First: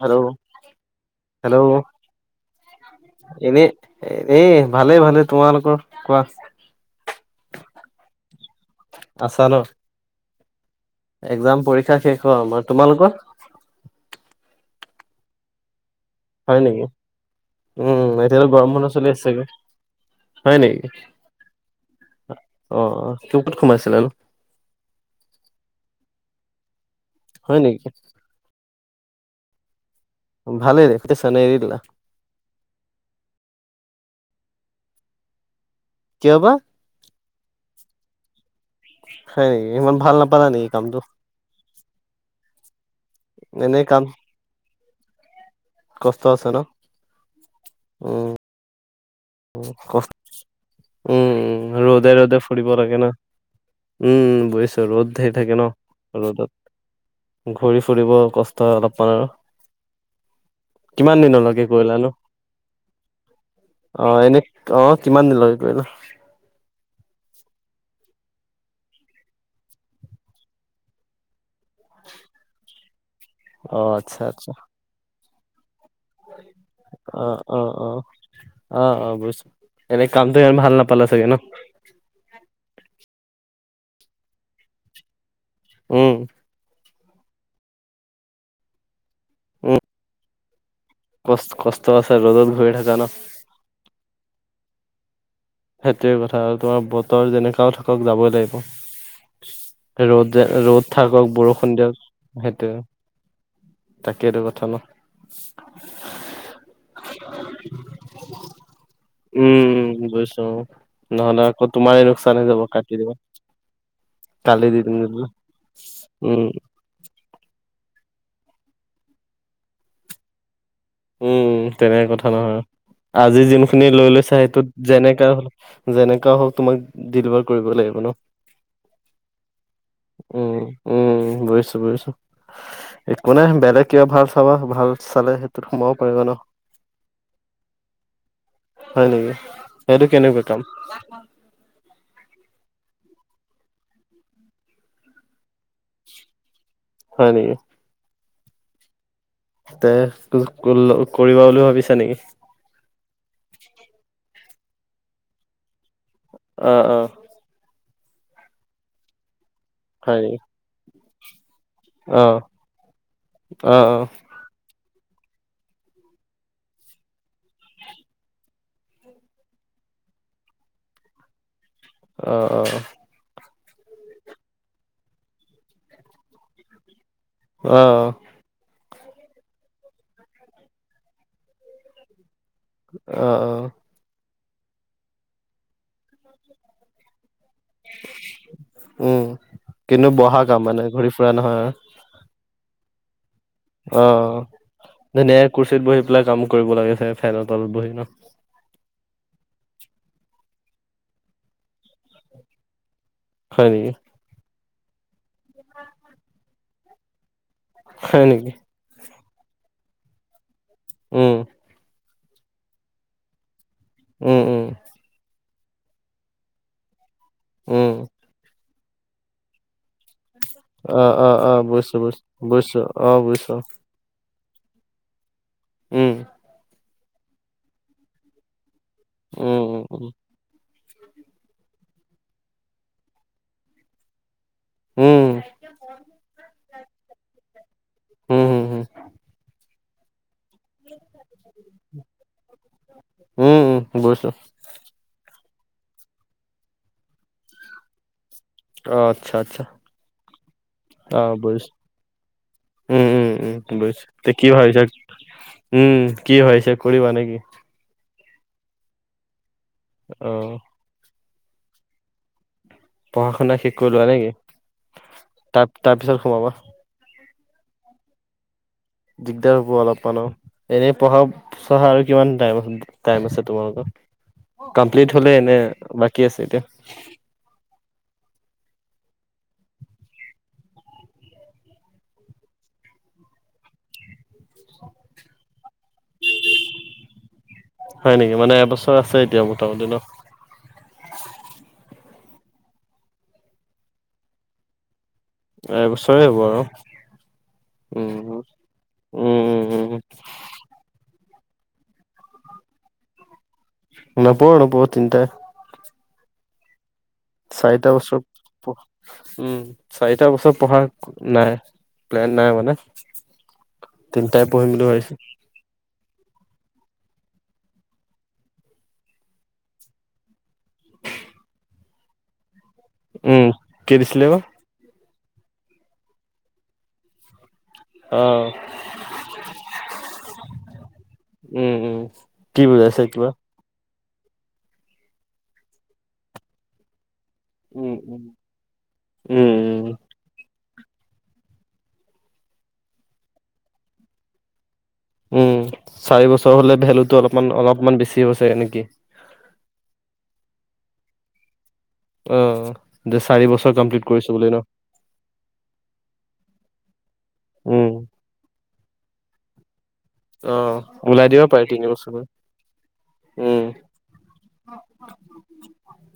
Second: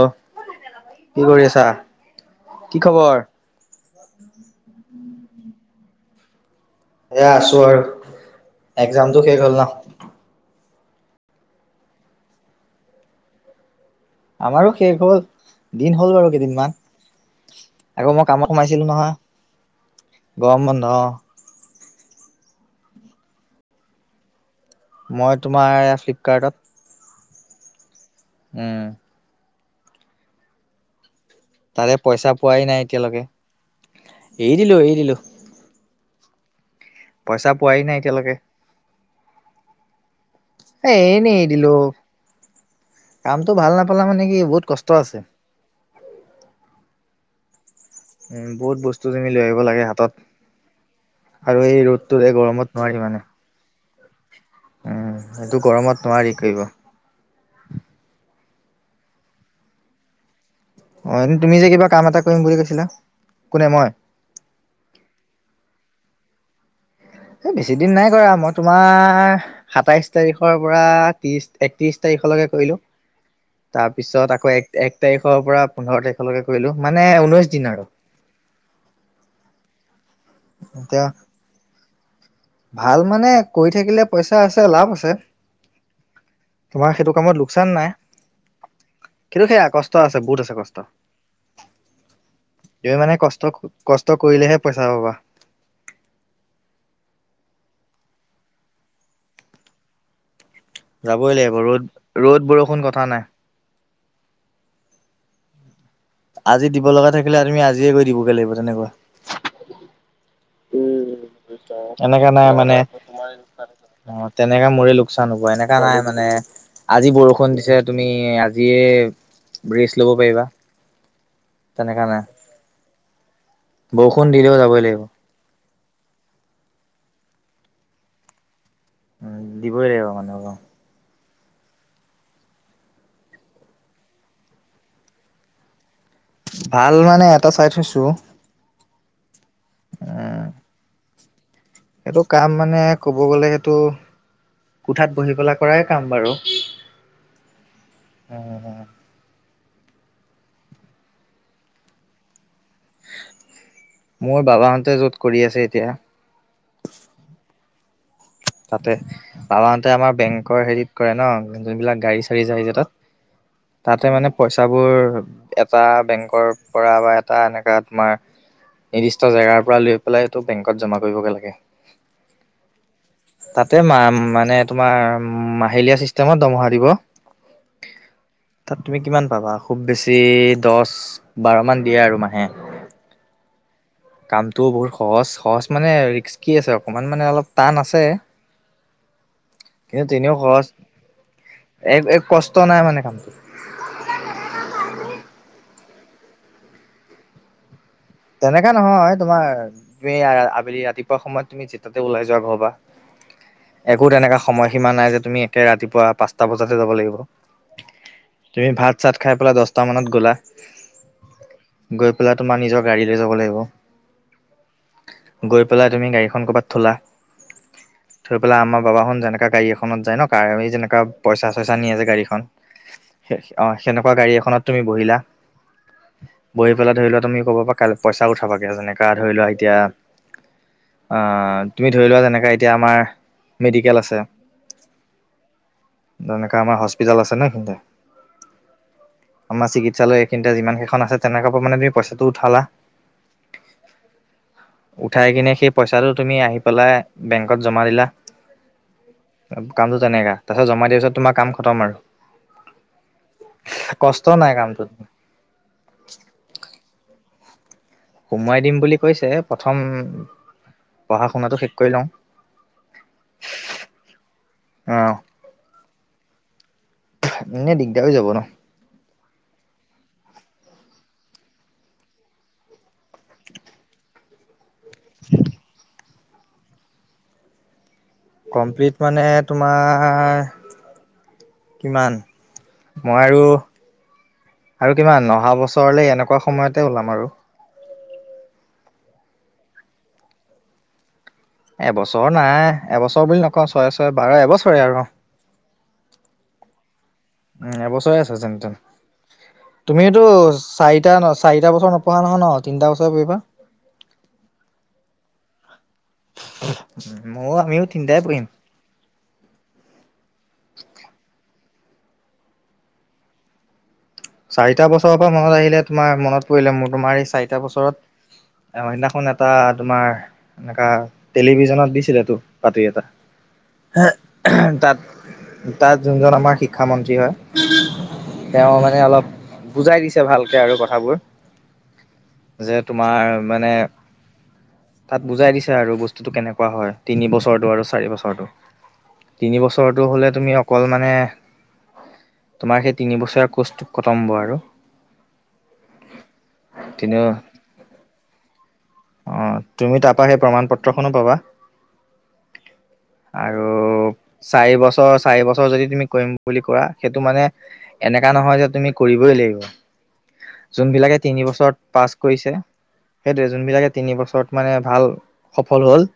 Hello কি কৰি আছা হেল্ল' কি খবৰ? এনে এই ভালেই ভালে, তোমালোকৰ কোৱা? এ আছো আৰু একজামতটো শেষ হ'ল ন? এক্সাম পৰীক্ষা শেষ হল আমাৰ, তোমালোকৰ? আমাৰো শেষ হ'ল, দিন হ'ল বাৰু। হয় কেইদিনমান নেকি? আকৌ উম মই কামত এতিয়াতো গৰম সোমাইছিলো ম চলি নহয় আছেগে, হয় গৰম বন্ধ নেকি? অ অ টো ক'ত সোমাইছিলা নো মই তোমাৰ ফ্লিপকাৰ্টত হয় নেকি? উম। ভালেইে [unintelligible] এৰি দিলা। তাৰে পইচা পোৱাই নাই এতিয়ালৈকে, এৰি দিলো এৰি দিলো। কিয় বা পইচা পোৱা নাই এতিয়ালৈকে হয় ইমান ভাল নাপায় এ এনে এ দিলো কামটো ভাল এনেই নাপালা কাম মানে কি বহুত কষ্ট আছে কষ্ট আছে ন উ উ বহুত বস্তু খিনি লৈ আহিব লাগে হাতত আৰু উম এই উ ৰ'দে ৰ'দটো এই ৰ'দে গৰমত ফুৰিব নোৱাৰি লাগে ন মানে উম বুজিছো ৰ'দ উম ধেৰ এইটো থাকে ন গৰমত নোৱাৰি ৰ'দত কৰিব ঘূৰি ফুৰিব কষ্ট হয় অলপমান আৰু অ কিমান এ তুমি দিনলৈকে যে কিবা কাম কৰিলানো এটা কৰিম বুলি কৈছিলা কোনে মই অ এনে অ কিমান দিন লগে কৰিলা এ বেছি দিন নাই কৰা মই তোমাৰ সাতাইশ তাৰিখৰ পৰা ত্ৰিশ একত্ৰিছ তাৰিখলৈকে কৰিলোঁ অ আচ্ছা তাৰপিছত আচ্ছা আকৌ এক এক তাৰিখৰ পৰা পোন্ধৰ তাৰিখলৈকে কৰিলোঁ মানে অ ঊনৈছ অ দিন আৰু অ অ অ বুজিছো এনে কামটোম ইমান ভাল নাপালা এতিয়া চাগে ন ভাল মানে কৰি থাকিলে পইচা আছে লাভ আছে উম তোমাৰ সেইটো কামত লোকচান নাই কিন্তু সেয়া উম কষ্ট আছে বহুত আছে কষ্ট কষ্ট আছে ৰ'দত ঘূৰি তুমি থাকা ন মানে কষ্ট কষ্ট কৰিলেহে পইচা পাবা সেইটোৱে কথা আৰু তোমাৰ বতৰ যেনেকাও থাকক যাবই লাগিব ৰ'দ ৰ'দ থাকক যাবই লাগিব বৰষুণ ৰ'দ দিয়ক ৰ'দ বৰষুণ সেইটোৱে কথা নাই। তাকেইটো কথা ন আজি দিব লগা থাকিলে তুমি আজিয়ে গৈ দিবগে লাগিব তেনেকুৱা উম বুইিছো নহলে আকৌ তোমাৰ এনেকা লোকচান হৈ নাই যাব মানে কাটি দিবা অ তেনেকে মোৰে লোকচান হ'ব এনেকা নাই মানে উম আজি বৰষুণ দিছো তুমি আজিয়ে ৰেচ ল'ব পাৰিবা উম তেনেকা তেনেকে নাই কথা নহয় আজি যোনখিনি লৈ বৰষুণ লৈছা দিলেও সেইটোত যাবই লাগিব যেনেকা হল যেনেকা হওক তোমাক ডেলিভাৰ কৰিব লাগিব ন উম দিবই লাগিব মানে উম উম বুজিছো বুজিছো একো নাই বেলেগ কিবা ভাল চাবা ভাল চালে সেই সোমাব পাৰিবা ন ভাল মানে এটা চাই থৈছো হয় নেকি সেইটো কেনেকুৱা কাম? এইেইটো কাম মানে ক'ব গ'লে সেইটো কোঠাত বহি পেলা কৰাই কাম বাৰু। হয় নেকি? উম তে কৰিবা বুলি ভাবিছা নেকি? মোৰ বাবাহঁতে য'ত কৰি আছে এতিয়া। অ অ তাতে [unintelligible] তাতে আমাৰ হয় নেকি বেংকৰ হেৰিত কৰে ন, যোনবিলাক অ গাড়ী চাৰি [unintelligible] তাত অ অ তাতে মানে পইচাবোৰ এটা বেংকৰ পৰা বা এটা এনেকাঁ তোমাৰ নিৰ্দিষ্ট জেগাৰ পৰা লৈ পেলাইটো বেংকত জমা কৰিবগৈ লাগে। অঁ অঁ তাতে মা মানে তোমাৰ মাহেলীয়া চিষ্টেমত দমহা দিব। অ তাত তুমি কিমান পাবা খুব বেছি দছ বাৰমান দিয়ে আৰু মাহে। অ অ কামটোও বহুত সহজ সহজ মানে ৰিস্কি আছে অকমান মানে অলপ টান আছে উম কিন্তু তেনেও বহা কাম সহজ মানে ঘূৰি ফুৰা নহয় এক এক কষ্ ষ্ট নাই মানে কামটো অ ধুনীয়াক কুৰ্চীত বহি পেলাই কাম কৰিব লাগে ফে ফেনৰ তলত বহি ন তেনেকা নহয় তোমাৰ তুমি আ আবেলি ৰাতিপুৱা সময়ত তুমি যেতাতে ওলাই যোৱা ঘৰৰ পা হয় নেকি একো তেনেকুৱা সময়সীমা নাই যে তুমি এতিয়া ৰাতিপুৱা পাঁচটা বজাহে যাব লাগিব হয় নেকি? তুমি ভাত চাত খাই পেলাই দছটামানত গ'লা উম গৈ পেলাই তোমাৰ নিজৰ গাড়ী লৈ যাব লাগিব। উম উম গৈ পেলাই তুমি গাড়ীখন কৰ'বাত থলা উম, থৈ পেলাই আমাৰ বাবা খন যেনকা গাড়ী এখন খনত যাই ন কাৰ এই যেনেকা অ', অ', পইচা অ', চইচা নিয়ে বুজিছো যে বুজিছো গাড়ীখন বুজিছো সে বুজিছো অ সেনেকুৱা গাড়ী এখনত তুমি বহিলা উম, বহি পেলাই ধৰি লোৱা তুমি ক'বাপা কাইলে পইচা উঠাবাগে যেনেকা ধৰি লোৱা এতিয়া উম, উম, অ তুমি ধৰি লোৱা যেনেকা এতিয়া আমাৰ মেডিকেল আছে উম, তেনেকা আমাৰ হস্পিতেল আছে ন এইখিনিতে উম হুম হুম আমাৰ চিকিৎসালয় এইখিনিতে যিমানকেইখন আছে তেনেকা পা মানে তুমি পইচাটো উঠালা। উম উম বুইছো। উঠাই কিনে সেই পইচাটো তুমি আহি পেলাই বেংকত জমা দিলা অ আচ্ছাত কামটো তেনেকা তাৰ পাছত জমাই দিয়া পিছত তোমাৰ কাম বুজিছো খতম আৰু উম উম উম বুইছো কষ্ট তে কি নাই ভাবিছা কামটোত উম কি ভাবিছা কৰিবা নে কি সোমোৱাই দিম বুলি কৈছে প্ৰথম অ', পঢ়া শুনাটো শেষ কৰি লওঁ। পঢ়া শুনা শেষ কৰি লোৱা নেকি? অ তাৰতাৰপিছত সোমাবা। এনেই দিগদাৰ হৈ যাব ন। দিগদাৰ হ'ব অলপমান আৰু। এনেই পঢ়া, চঢ়া আৰু কিমান টাইম টাইম আছে তোমালোকৰ? কমপ্লিট হলে এনে বাকী আছে এতিয়া। কমপ্লিট মানে তোমাৰ- কিমান? মই আৰু আৰু কিমান অহা বছৰলে এনেকুৱা সময়তে ওলাম আৰু হয় নিকি মানে এবছৰ আছে এতিয়া মোটামুটি ন? এবছৰ নাই এবছৰ বুলি নকওঁ ছয়ে ছয়ে বাৰ এবছৰে আৰু অ এবছৰে হ'ব আৰু উম এবছৰে আছে যেনতেন উম, উম, তুমিওটো চাৰিটা ন চাৰিটা বছৰ নপঢ়া নহয় ন তিনটা বছৰ পঢ়িবা নোপোৰো-নোপোৰো তিনটাই ময়ো আমিও চাৰিটা বছৰ তিনিটাই পঢ়িম। পঢ় উম, চাৰিটা বছৰ পঢ়া নাই প্লেন নাই মানে তিনিটাই পঢ়িম বুলি চাৰিটা ভাবিছো বছৰৰ পৰা মনত আহিলে, তোমাৰ মনত পৰিলে মোৰ তোমাৰ এই চাৰিটা বছৰত- অ সেই দিনাখন এটা তোমাৰ এনাকা টেলিভিজনত দিছিলেতো। উম, কি দিছিলে বা [unintelligible] তাত তাত যোনজন আমাৰ শিক্ষামন্ত্ৰী হয় অ'। তেওঁ মানে অলপ বুজাই দিছে ভালকে আৰু কথাবোৰ, উম, উম, কি যে বুজাইছে তোমাৰ কিবা মানে, তাত বুজায় দিছে আৰু বস্তুটো কেনেকুৱা হয় তিনি বছৰ ঘৰটো আৰু উম, চাৰি উম, বছৰটো, উম, তিনি বছৰ। উম, চৰটো হলে তুমি অকল মানে, তোমাৰ সেই তিনি বছৰীয়া কোৰ্চটো কতম্ব আৰু। উম, চাৰি বছৰ হলে ভেলুটো কিন্তু অলপমান অলপমান বেছি হ'ব ব চাগে নেকি। অ তুমি তাৰপৰা সেই প্ৰমাণ পত্ৰখনো পাবা। অ', দে চাৰি বছৰ কমপ্লিট কৰিছোঁ বুলি ন? এই বছৰ- চাৰি বছৰ যদি তুমি কৰিম বুলি কোৱা সেইটো মানে উম, এনেককা নহয় যে তুমি কৰিবই লাগিব। অ', যোনবিলাকে ওলাই দিব তিনি পাৰে বছৰত পাছ বছৰ কৰিছে সেইটোৱে উম, যোনবিলাকে তিনি বছৰত মানে ভাল, সফল হ'ল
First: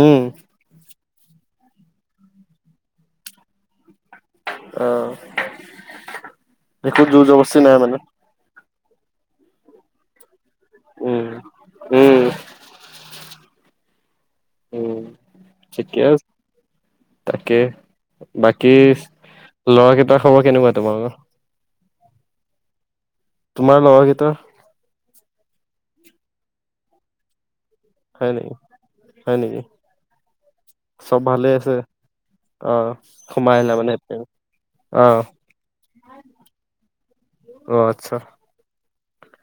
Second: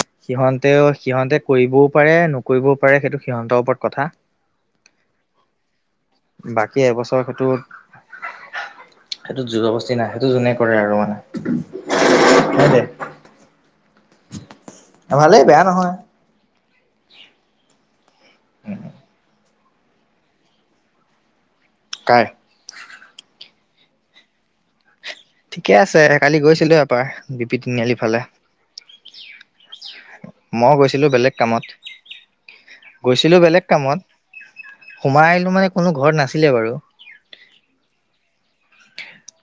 উম সিহঁনতেও, সিহঁতে কৰিবও পাৰে নকৰিবও পাৰে সেইটো সিহঁতৰ ওপৰত কথা। অঁ, বাকী একো এবছৰ জোৰ জবস্তি নাই মানে। সেইতো যুৰজো বস্তি নাই সেইটো যোনে কৰে আৰু মানে উম, উম। সেইটোৱে উ', ভালেই বেয়া নহয় ঠিকে, তাকে। বাকী, ল'ৰা কেইটাৰ খবৰ কেনেকুৱা তোমালোকৰ? কাই- তোমাৰ লৰা কেইটা ঠিকে আছে, কালি গৈছিলো এপাৰ দুপি তিনিআলি ফালে হয় নেকি, হয় নেকি। মই গৈছিলোঁ চব বেলেগ ভালে কামত। আছে অ গৈছিলো সোমাই বেলেগ আহিলা মানে কামত অ সোমাই আহিলো মানে কোনো ঘৰত নাছিলে বাৰু। অ', আচ্ছা।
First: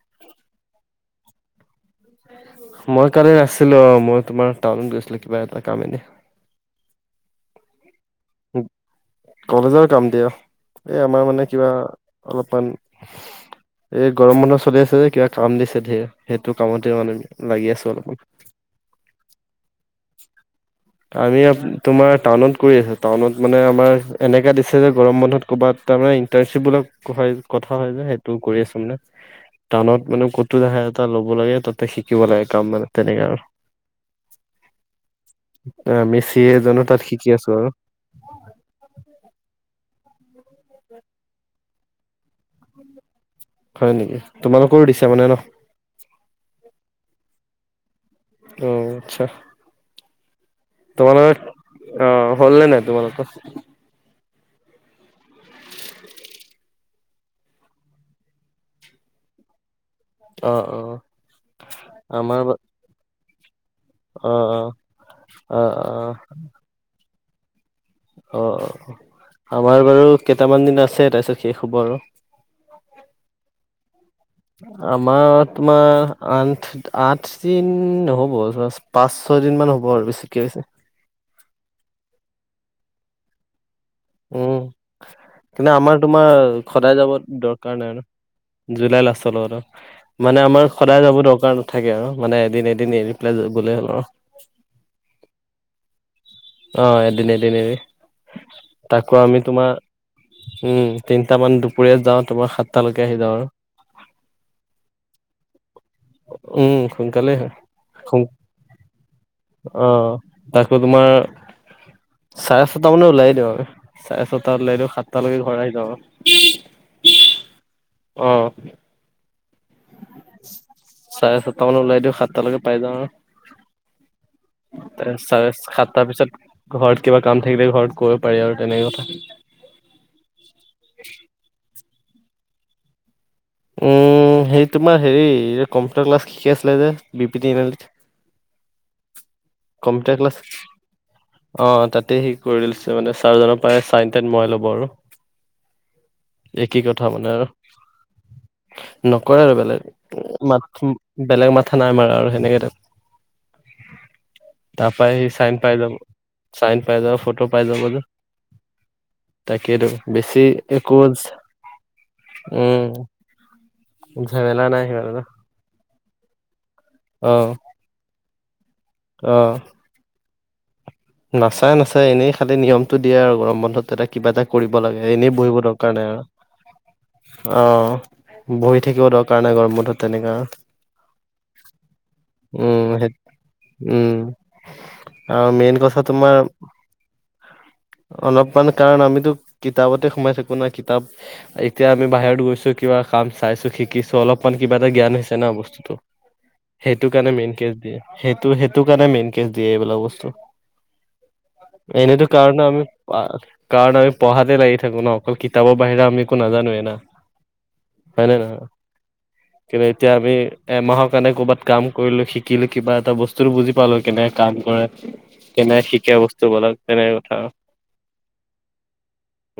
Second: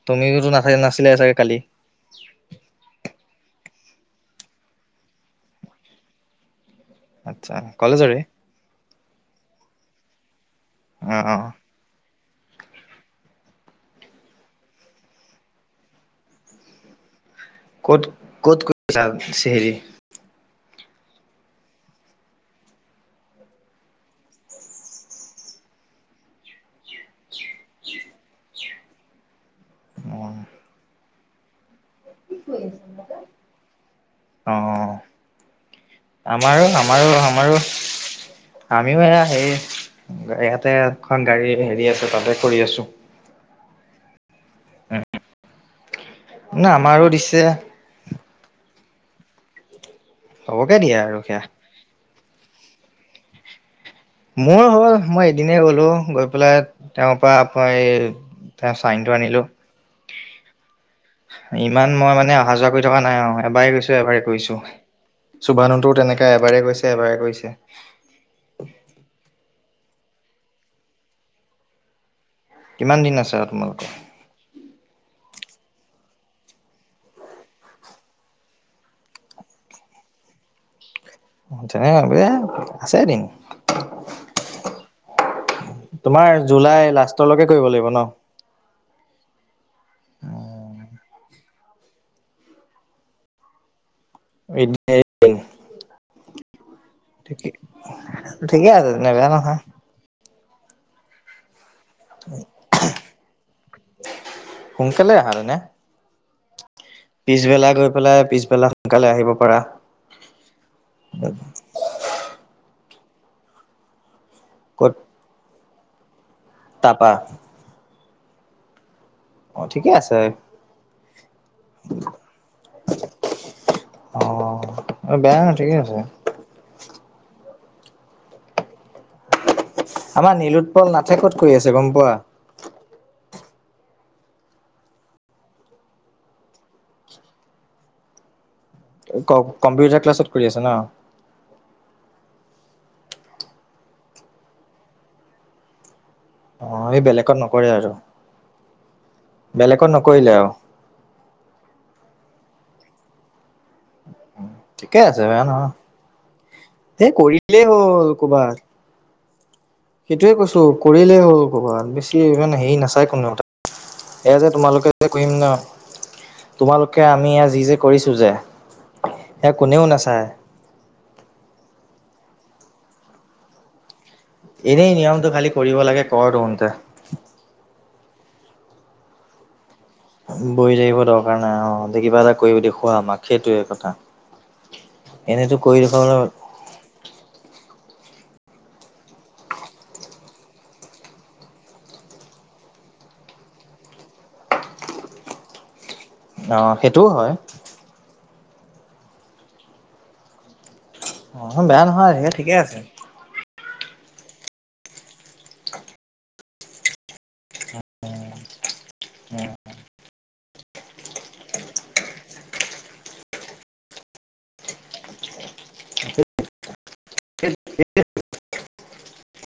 তুমিওটো নাথাকা, নাছিলা চাগে কালি? [inaudible] মই কালি নাছিলো অ মই তোমাৰ টাউনত গৈছিলোঁ কিবা এটা কাম এনে আচ্ছা কলেজৰে কলেজৰ কাম দিয়া এই অ আমাৰ অ মানে কিবা অলপমান এই গৰম বন্ধ চলি আছে যে কিবা কাম দিছে ধেৰ সেইটো কামতে মানে লাগি আছো ক'ত অলপমান ক'ত কৈছা ছে হেৰি [unintelligible] আমি তোমাৰ টাউনত কৰি আছো টাউনত মানে আমাৰ এনেকে দিছে যে গৰম বন্ধত ক'বাত তাৰমানে ইণ্টাৰ্ণশ্বিপ বিলাক হয় কথা হয় যে সেইটো কৰি আছো মানে টানত অ মানে ক'তো দেখা এটা ল'ব লাগে তাতে শিক- অ-অ-অ। আমি চি এ আমাৰো, এজনো তাত আমাৰো শিকি আছো আমাৰো। আৰু আমিও এয়া হেৰি, ইয়াতে এখন গাড়ী হেৰি আছে, তাতে কৰি আছোঁ। হয় নেকি? তোমালোকৰো দিছে মানে ন? না, আমাৰো দিছে। অঁ, আচ্ছা। হ'বগে দিয়া আৰু তোমালোকৰ সেয়া অ হ'ল নে নাই তোমালোকৰ মোৰ হ'ল মই এদিনে গ'লো গৈ পেলাই তেওঁৰ পৰা আপ এই তেওঁ চাইনটো আনিলো অ অ ইমান মই মানে আমাৰ অহা অ যোৱা কৰি থকা নাই আই এবাৰে গৈছো এবাৰে অ কৰিছো অ অ সুভান হতেও অ তেনেকাই এবাৰে গৈছে এবাৰে কৰিছে অ অ আমাৰ বাৰু কেইটামান দিন আছে তাৰপিছত শেষ হ'ব আৰু কিমান দিন আছে আউ তোমালোক আমাৰ তোমাৰ আঠ আঠ দিন নহ'ব ধৰা পাঁচ ছয় দিন মান হ'ব আৰু বেছিকে ছাই আউ এ আছে এদিন উম কিন্তু আমাৰ তোমাৰ জুলাই সদায় যাব লাষ্টলৈকে কৰিব দৰকাৰ লাগিব নাই ন জুলাই লাষ্ট লগত অ মানে আমাৰ সদায় যাব দৰকাৰ নাথাকে আৰু মানে এদিন এদিন এৰি পেলাই গ'লে হ'ল আৰু এ দি এ দ অ এদিন এদিন এৰি ঠিকে আছে তেনে তাকো বেয়া আমি নহয় তোমাৰ উম তিনটামান দুপৰীয়া যাওঁ তোমাৰ সাতটালৈকে আহি যাওঁ আৰু সোনকালে আহা তেনে উম সোনকালেই পিছবেলা গৈ পেলাই হয় পিছবেলা সোনকালে আহিব পাৰা অ তাতকৈ তোমাৰ চাৰে চয়টা মানত ওলাই দিওঁ আৰু চাৰে ছটাত ওলাই দিওঁ ক'ত সাতটালৈকে ঘৰ আহি যাওঁ আউ তাপা অ অ ঠিকে আছে চাৰে চটা মানত ওলাই দিওঁ সাতটা লেকে পাই যাওঁ আৰু অ অ তাৰে বেয়া ন চাৰে ঠিকে আছে সাতটা পিছত ঘৰত কিবা কাম থাকিলে ঘৰত কৰিব পাৰি আৰু তেনেকোৱা কথা আমাৰ নীলোৎপল নাথে ক'ত কৰি আছে গম পোৱা উম হেৰি তোমাৰ হেৰি কম্পিউটাৰ ক্লাছ শিকি আছিলে যে বি পি টি নে কওক কম্পিউটাৰ ক্লাছ অ' তাতে ঠিক কৰি লৈছে মানে ছাৰজনৰ পৰাই চাইন টাইন মৰাই ল'ব আৰু অ একেই এই কথা মানে বেলেগত আৰু নকৰে নকৰে আৰু বেলেগত বেলেগ নকৰিলে আৰু মা বেলেগ মাথা নাই মাৰা আৰু হেনেকেই থাক তাৰ ঠিকেই পৰাই আছে সি বেয়া চাইন নহয় পাই যাব চাইন পাই এ যাব ফটো পাই কৰিলেই যাব যে। হ'ল ক'বাত তাকেইতো সেইটোয়ে বেছি কৈছো একো কৰিলেই হ'ল ক'ৰবাত বেছি ইমান হেৰি উম, নাচায় কোনেও তাত এয়া যে ঝেমেলা নাই তোমালোকে যে সিমানো কইম ন তোমালোকে আমি ইয়াৰ অ', যি যে কৰিছোঁ যে সেয়া অ'। কোনেও নেচায় নাচাই নাচাই এনেই খালি নিয়মটো দিয়ে আৰু গৰম বন্ধত যাতে কিবা এটা কৰিব লাগে। নিয়মটো এনেই খালি বহিব কৰিব দৰকাৰ লাগে নাই আৰু কৰ তহোঁতে অ', বহি থাকিব দৰকাৰ নাই গৰম বন্ধত তেনেকা বহি থাকিব দৰকাৰ নাই। অহ দে', কিবা এটা কৰি দেখুৱা আমাক সেইটোয়ে কথা। আহ এনেতো মেইন কৰি কথা দেখুৱাবলৈ তোমাৰ। অলপমান কাৰণ আমিতো কিতাপতে সোমাই থাকোঁ না কিতাপ। এতিয়া আমি বাহিৰত গৈছো কিবা কাম চাইছোঁ শিকিছোঁ। অলপমান কিবা এটা জ্ঞান হৈছে ন বস্তুটো। অ সেইটোও সেইটো হয় কাৰণে মেইন কেচ দিয়ে। সেইটো সেইটো কাৰণে মেইন কেচ দিয়ে এইবিলাক বস্তু। নহয়, বেয়া নহয় সেইয়া ঠিকে আছে। পাৰ কাৰণ আমি পঢ়াতে লাগি থাকো। ন অকল কিতাপৰ বাহিৰে আমি একো নাজানোৱে ন। হয়নে নহয়। উম কিন্তু এতিয়া আমি এমাহৰ কাৰণে ক'ৰবাত কাম কৰিলোঁ। শিকিলোঁ কিবা এটা বস্তুতটো বুজি পালোঁ কেনে কাম কৰে। কেনেকে শিকে বস্তু বিলাক তেনেকে কথা আৰু। যিটো।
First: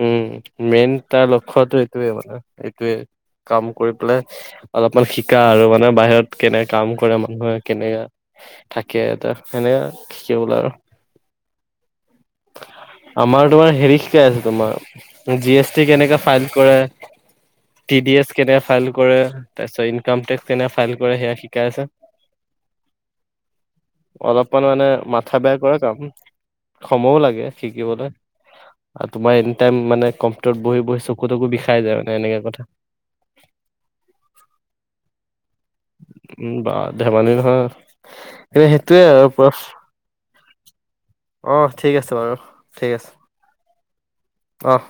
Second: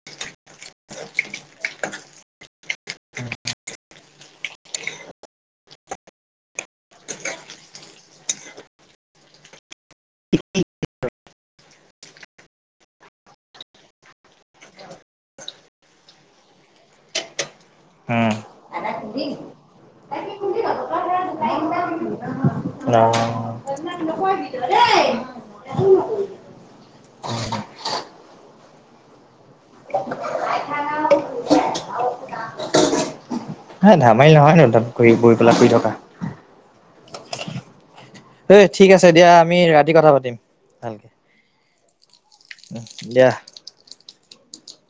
উম', মেইন তাৰ লক্ষ্যতো এইটোয়ে মানে এইটোৱে কাম কৰি পেলে। অলপমান শিকা আৰু মানে বাহিৰত কেনে কাম কৰে মানুহে কেনেকা। থাকে তাৰ সেনেকা কেওলাৰ আমাৰ তোমাৰ হেৰি শিকাই আছে। তোমাৰ জি এছ টি কেনেকে ফাইল কৰে। টি ডি এছ উম কেনে ফাইল কৰে। তাৰপিছত ইনক টেক্স কেনে ফাইল কৰে সেয়া শিকাই আছে। নাহ। অলপমান মানে মাথা বেয়া কৰা কাম সময়ও লাগে। শিকিবলে। আৰু তোমাৰ এনি টাইম মানে কম্পিউটাৰত বহি বহি চকু টকো বিষাই যায়া মানে এনেকে কথা। হে ধমালি নহয় জানো এইবিলাক কৰি বৈ পেলাই শুই থকা। উম বা ধেমালি নহয়। ঐ এ ঠিক আছে। দিয়া আমি ৰাতি কথা পাতিম। ভালকে অহ ঠিক আছে বাৰু ঠিক আছে দিয়া অহ।